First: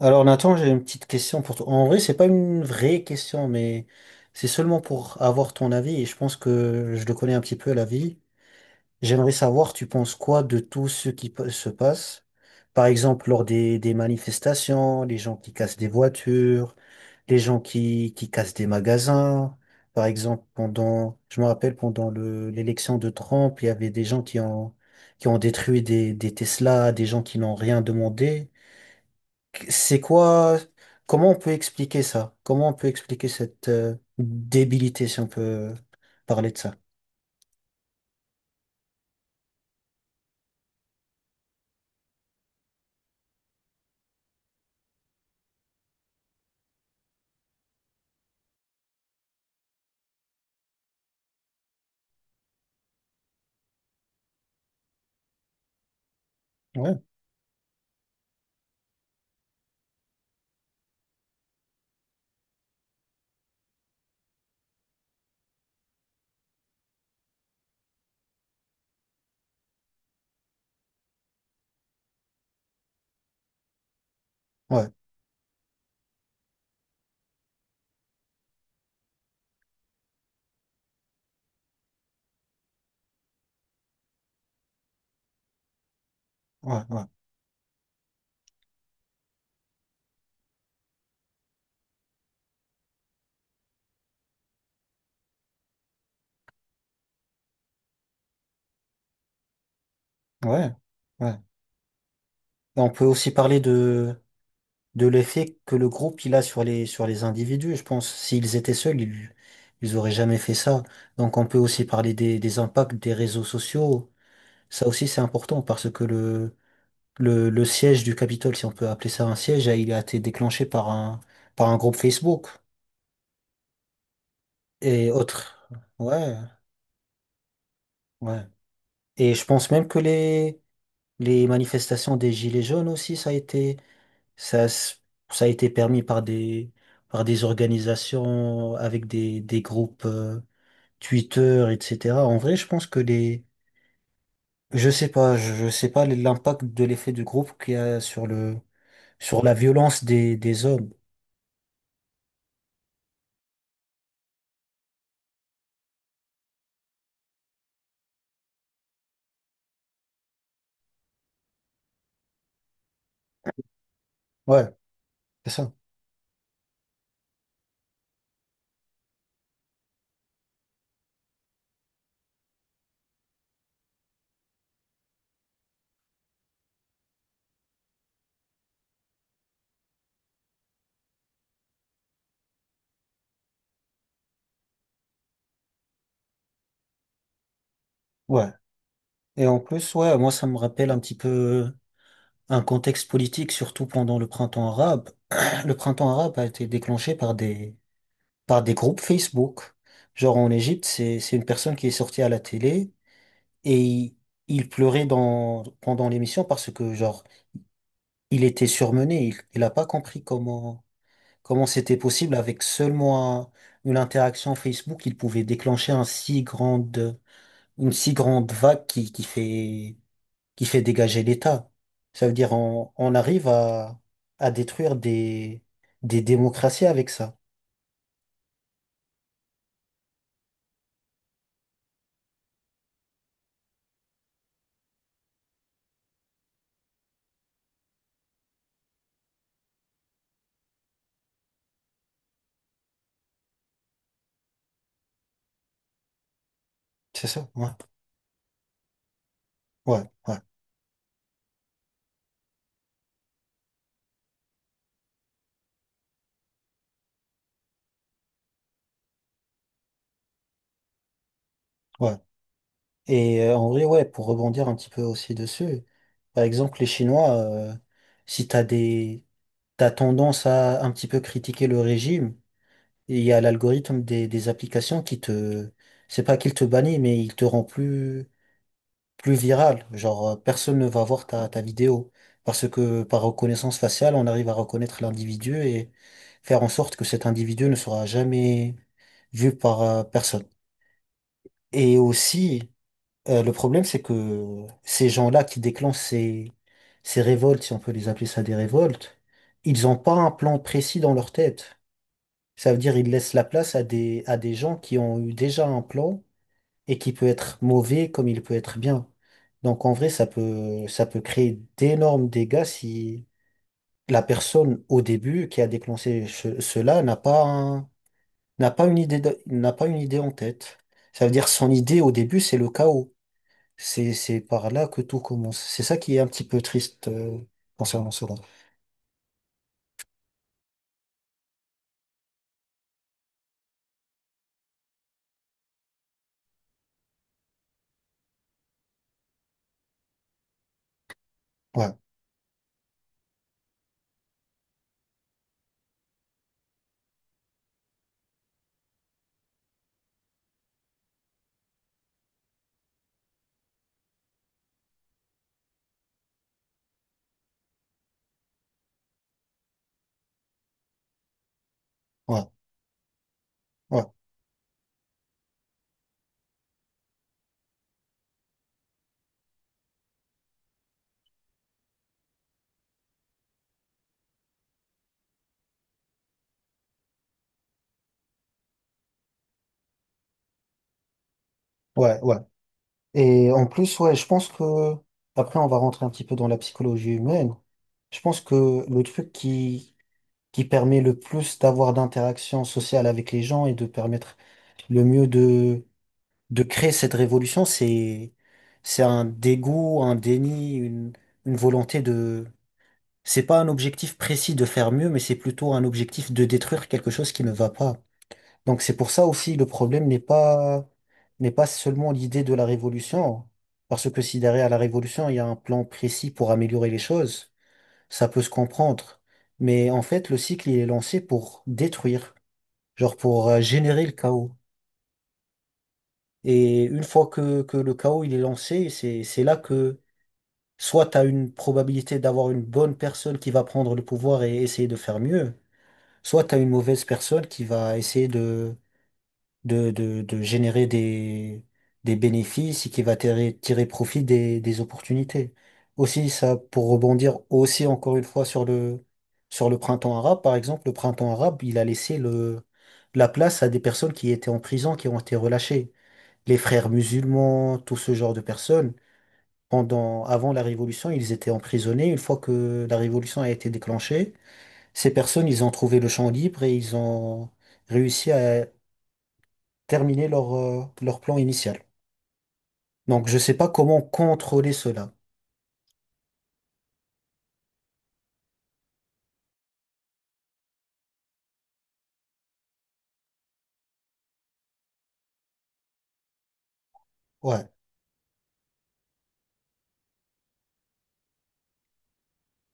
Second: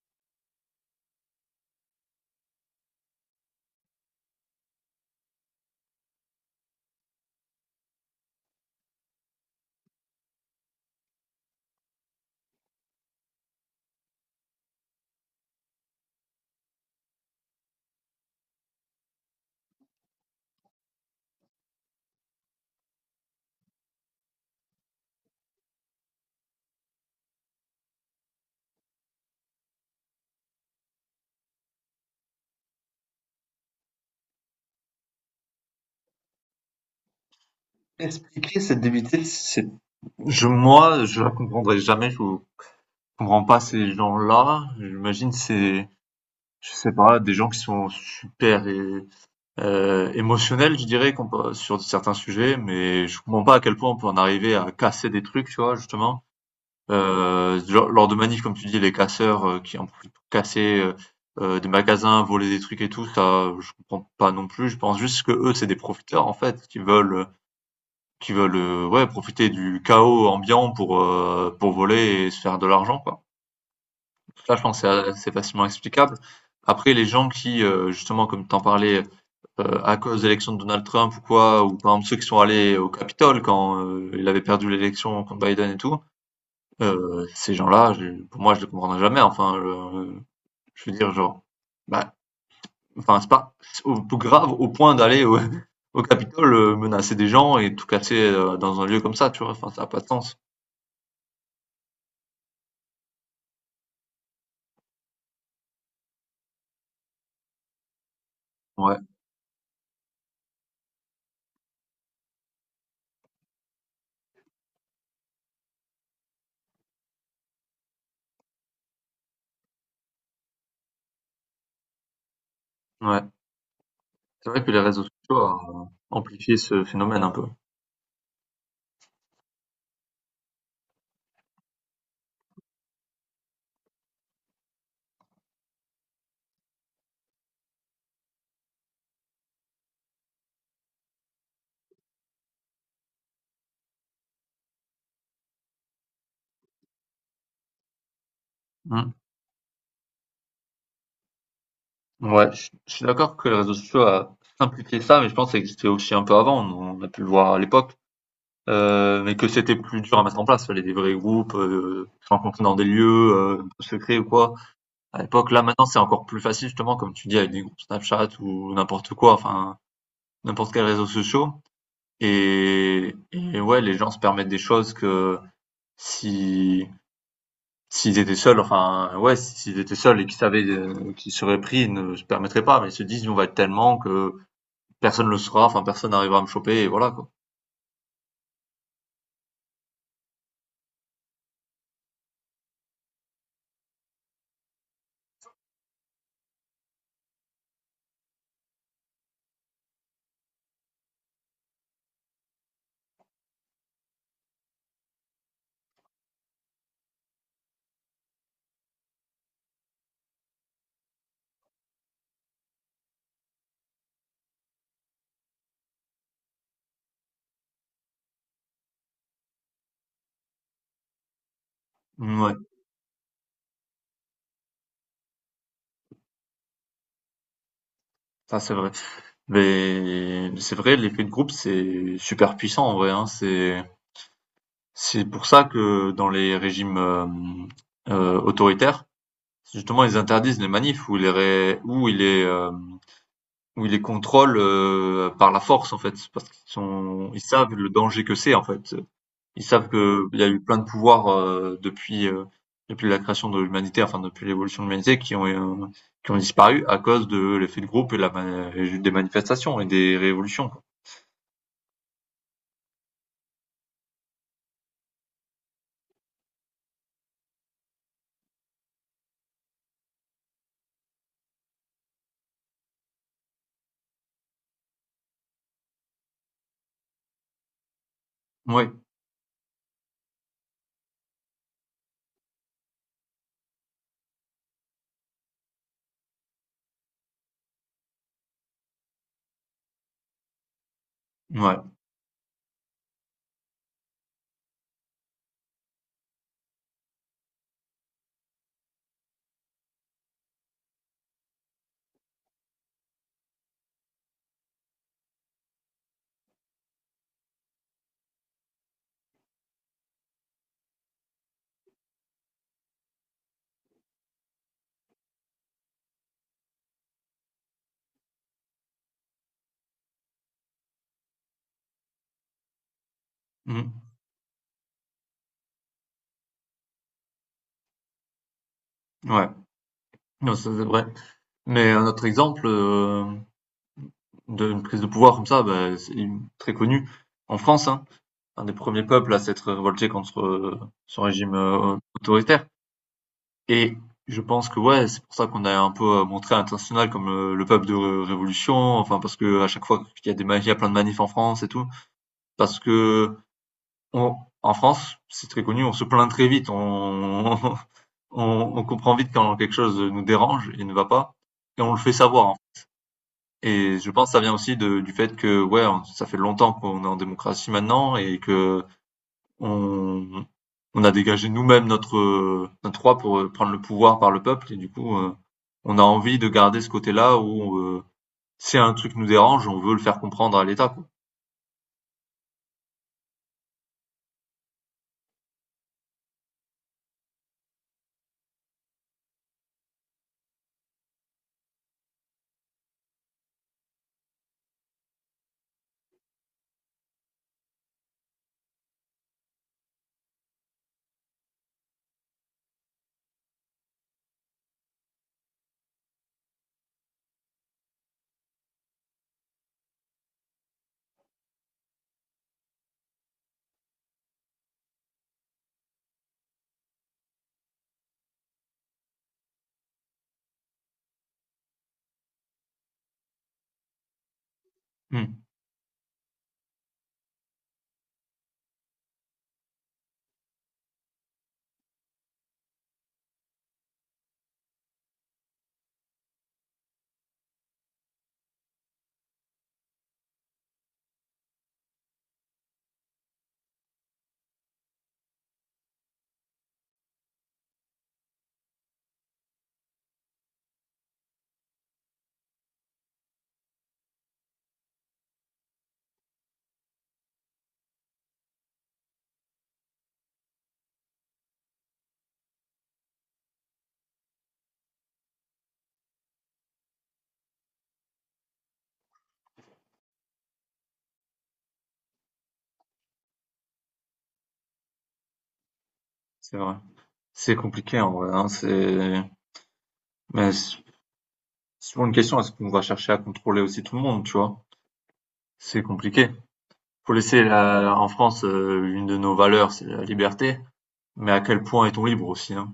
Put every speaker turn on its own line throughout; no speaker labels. Alors Nathan, j'ai une petite question pour toi. En vrai, c'est pas une vraie question, mais c'est seulement pour avoir ton avis. Et je pense que je le connais un petit peu l'avis. J'aimerais savoir, tu penses quoi de tout ce qui se passe? Par exemple, lors des manifestations, les gens qui cassent des voitures, les gens qui cassent des magasins. Par exemple, pendant, je me rappelle, pendant l'élection de Trump, il y avait des gens qui ont détruit des Tesla, des gens qui n'ont rien demandé. C'est quoi, comment on peut expliquer ça? Comment on peut expliquer cette débilité, si on peut parler de ça?
Expliquer cette débilité, c'est je moi, je la comprendrai jamais, je comprends pas ces gens-là. J'imagine c'est je sais pas, des gens qui sont super émotionnels, je dirais, sur certains sujets, mais je comprends pas à quel point on peut en arriver à casser des trucs, tu vois, justement.
Ouais,
Lors de manifs, comme tu dis, les casseurs qui en profitent pour casser des magasins, voler des trucs et tout, ça, je comprends pas non plus. Je pense juste que eux, c'est des profiteurs, en fait, qui veulent, ouais, profiter du chaos ambiant pour voler et se faire de l'argent, quoi. Ça, je pense, c'est
ouais,
a c'est assez facilement explicable. Après, les gens qui, justement, comme tu en parlais, à cause de l'élection de Donald Trump ou quoi, ou par exemple ceux qui sont allés au Capitole quand, il avait perdu l'élection contre Biden et tout,
ouais, ouais,
ces gens-là, je pour moi, je les comprendrai jamais. Enfin, je veux dire, genre, bah, enfin, c'est pas c'est au grave au point d'aller au au Capitole, menacer des gens et tout casser, dans un lieu comme ça, tu vois? Enfin, ça a pas de sens.
ouais, ouais. Et on peut aussi parler de l'effet que le groupe il a sur sur les individus, je pense. S'ils étaient
Ouais.
seuls, ils auraient jamais fait ça. Donc on peut aussi parler des impacts des réseaux sociaux. Ça aussi, c'est important parce que le siège du Capitole, si on peut appeler ça un siège, il a été déclenché par par un groupe Facebook.
Ouais, c'est vrai que les réseaux
Et autres.
sociaux ont
Ouais,
amplifié ce phénomène un peu.
ouais. Et je pense même que les manifestations des Gilets jaunes aussi, ça, s- ça a été permis par par des organisations avec des groupes Twitter, etc. En vrai, je pense que les, je sais pas, je sais pas l'impact de l'effet du groupe qu'il y a sur le,
Mmh.
sur la violence des hommes.
Ouais, je suis d'accord que les réseaux sociaux a simplifié ça, mais je pense que ça existait aussi un peu avant, on a pu le voir à l'époque, mais que c'était plus dur à mettre en place. Fallait des vrais groupes, se rencontrer dans des lieux, un peu secrets ou quoi.
Ouais,
À l'époque,
c'est
là,
ça.
maintenant, c'est encore plus facile justement, comme tu dis, avec des groupes Snapchat ou n'importe quoi, enfin, n'importe quel réseau social. Et ouais, les gens se permettent des choses que si S'ils étaient seuls, enfin, ouais, s'ils étaient seuls et qu'ils savaient, qu'ils seraient pris, ils ne se permettraient pas, mais ils se disent: on va être tellement que personne le saura, enfin, personne n'arrivera à me choper» et voilà, quoi.
Ouais. Et en plus, ouais, moi, ça me rappelle un petit peu un contexte politique, surtout pendant le printemps arabe. Le printemps arabe a été déclenché par par des groupes Facebook. Genre en Égypte, c'est une personne qui est sortie à la télé et il pleurait dans, pendant l'émission parce que, genre, il était surmené. Il a pas compris comment, comment c'était possible avec seulement une interaction Facebook, il pouvait déclencher un si grande, une si grande vague qui fait dégager l'État. Ça veut dire
Ouais,
on arrive à détruire des démocraties avec ça.
ça, c'est vrai. Mais c'est vrai, l'effet de groupe, c'est super puissant, en vrai, hein. C'est pour ça que dans les régimes, autoritaires, justement, ils interdisent les manifs ou les ré où ils les, ou ils les contrôlent, par la force, en fait. Parce qu'ils
C'est
sont ils
ça? Ouais.
savent le danger que c'est, en fait. Ils savent
Ouais,
que
ouais,
il y a eu plein de pouvoirs, depuis, depuis la création de l'humanité, enfin depuis l'évolution de l'humanité qui ont disparu à cause de l'effet de groupe et la ma et des manifestations et des révolutions, quoi.
ouais. Et en vrai, ouais, pour rebondir un petit peu aussi dessus, par exemple, les Chinois, si t'as des, t'as tendance à un petit peu critiquer le régime, il y a l'algorithme des applications qui te, c'est pas qu'il te bannit, mais il te rend plus,
Ouais,
plus virale. Genre, personne ne va voir ta vidéo. Parce que par reconnaissance faciale, on arrive à reconnaître l'individu et faire en sorte que cet individu ne sera jamais vu par personne.
ouais,
Et aussi, le problème, c'est que ces gens-là qui déclenchent ces révoltes, si on peut les appeler ça des révoltes, ils n'ont pas un plan précis dans leur tête. Ça veut dire ils laissent la place à des gens qui ont eu déjà un plan et qui peut être mauvais comme il peut être bien. Donc en vrai, ça peut créer d'énormes dégâts si la personne au début qui a déclenché cela n'a pas n'a pas une idée n'a pas une idée en tête. Ça veut dire son idée au début, c'est le chaos.
mmh,
C'est par là que tout commence. C'est ça qui est un petit peu triste concernant cela.
ouais. Non, ça, c'est vrai. Mais un autre exemple, d'une prise de pouvoir comme ça, bah, c'est une très connu en France, hein, un des premiers peuples à s'être révolté contre, ce régime,
Ouais,
autoritaire. Et je pense que ouais, c'est pour ça qu'on a un peu montré à l'international comme le peuple de Révolution, enfin parce que à chaque fois qu'il y a des il y a plein de manifs en France et tout, parce que on, en France, c'est très connu, on se plaint très vite, on, on, on comprend vite quand quelque chose nous dérange et ne va pas, et on le fait savoir.
ouais,
En fait. Et
ouais,
je pense que ça vient aussi de, du fait que ouais, ça fait longtemps qu'on est en démocratie maintenant et que on, on a dégagé nous-mêmes notre, notre roi pour prendre le pouvoir par le peuple, et du coup, on a envie de garder ce côté-là où si un truc nous dérange, on veut le faire comprendre à l'État, quoi.
ouais, ouais. Et en plus, ouais, je pense que après on va rentrer un petit peu dans la psychologie humaine. Je pense que le truc qui permet le plus d'avoir d'interactions sociales avec les gens et de permettre le mieux de créer cette révolution, c'est un dégoût, un déni, une volonté de… C'est pas un objectif précis de faire mieux, mais c'est plutôt un objectif de détruire quelque chose qui ne va pas. Donc c'est pour ça aussi le problème n'est pas seulement l'idée de la révolution, parce que si derrière la révolution, il y a un plan précis pour améliorer les choses, ça peut se comprendre. Mais en fait, le cycle, il est lancé pour détruire, genre pour générer le chaos.
Hmm,
Et une fois que le chaos, il est lancé, c'est là que soit tu as une probabilité d'avoir une bonne personne qui va prendre le pouvoir et essayer de faire mieux, soit tu as une mauvaise personne qui va essayer de générer des bénéfices et qui va tirer profit des opportunités. Aussi, ça, pour rebondir aussi encore une fois sur le printemps arabe, par exemple, le printemps arabe, il a laissé la place à des personnes qui étaient en prison, qui ont été relâchées. Les frères musulmans, tout ce genre de personnes, pendant, avant la révolution, ils étaient emprisonnés. Une fois que la révolution a été déclenchée, ces personnes, ils ont trouvé le champ libre et ils ont réussi à terminer leur, leur plan initial. Donc, je sais pas comment contrôler cela.
c'est vrai. C'est compliqué en vrai, hein, c'est mais c'est souvent une question, est-ce qu'on va chercher à contrôler aussi tout le monde, tu vois? C'est compliqué.
Ouais,
En France une de nos valeurs, c'est la liberté, mais à quel point est-on libre aussi, hein?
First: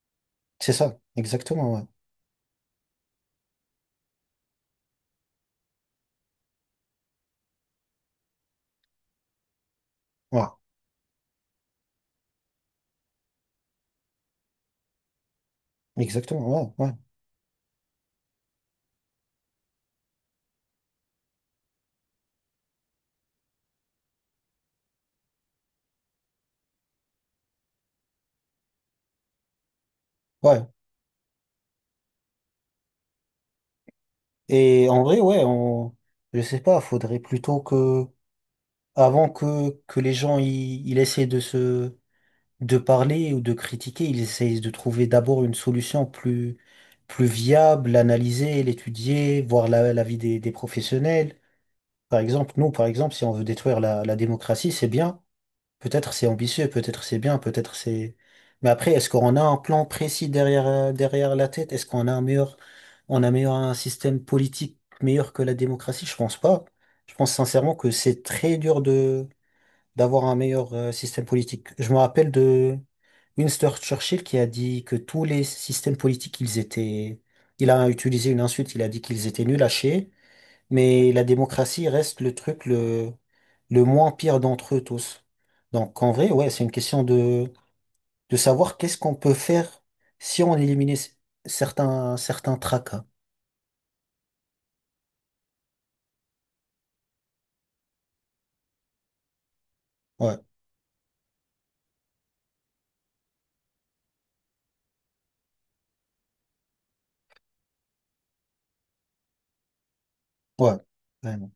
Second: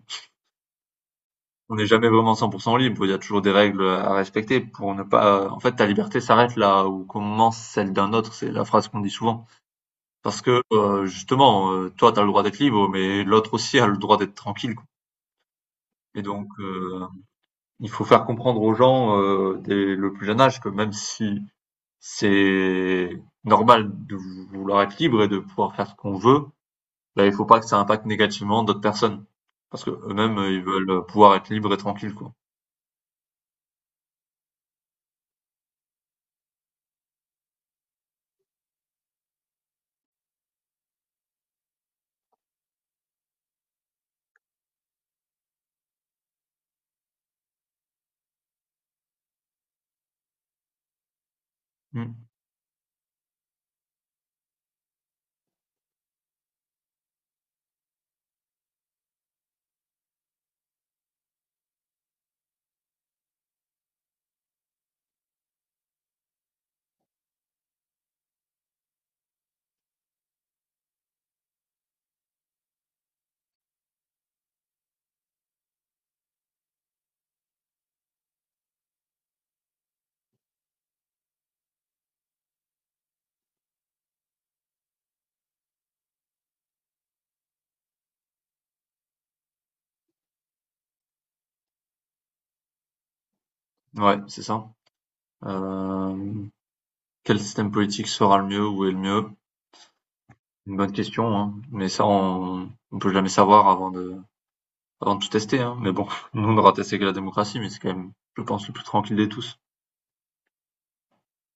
c'est ça, exactement,
On
ouais.
n'est jamais vraiment 100% libre, il y a toujours des règles à respecter pour ne pas en fait, ta liberté s'arrête là où commence celle d'un autre, c'est la phrase qu'on dit souvent. Parce
Ouais,
que, justement, toi, t'as le droit d'être libre, mais l'autre aussi a le droit d'être tranquille, quoi et
exactement,
donc
ouais, ouais,
il faut faire comprendre aux gens, dès le plus jeune âge que même si c'est normal de vouloir être libre et de pouvoir faire ce qu'on veut, bah, il faut pas que ça impacte négativement d'autres personnes. Parce que eux mêmes ils
ouais.
veulent pouvoir être libres et tranquilles, quoi.
Et en vrai, ouais, on, je sais pas, faudrait plutôt que, avant que les gens, ils essaient de parler ou de critiquer, ils essayent de trouver d'abord une solution plus, plus viable, l'analyser, l'étudier, voir l'avis des professionnels.
Mmh.
Par exemple, nous, par exemple, si on veut détruire la démocratie, c'est bien. Peut-être c'est ambitieux, peut-être c'est bien, peut-être c'est… Mais après, est-ce qu'on a un plan précis derrière, derrière la tête? Est-ce qu'on a un meilleur, on a meilleur un système politique meilleur que la démocratie? Je pense pas. Je pense sincèrement que c'est très dur de, d'avoir un meilleur système politique. Je me rappelle de Winston Churchill qui a dit que tous les systèmes politiques, ils étaient, il a utilisé une insulte, il a dit qu'ils étaient nuls à chier. Mais la démocratie reste le truc le moins pire d'entre eux tous. Donc en vrai, ouais, c'est une question de savoir qu'est-ce qu'on peut faire si on éliminait certains, certains tracas.
Ouais, c'est ça. Hem, quel système politique sera le mieux? Où est le mieux?
Ouais,
Une bonne question, hein, mais ça on peut jamais savoir avant de tout tester, hein, mais bon, nous on aura testé que la démocratie, mais c'est quand même, je pense, le plus tranquille de tous.
ouais. Ouais.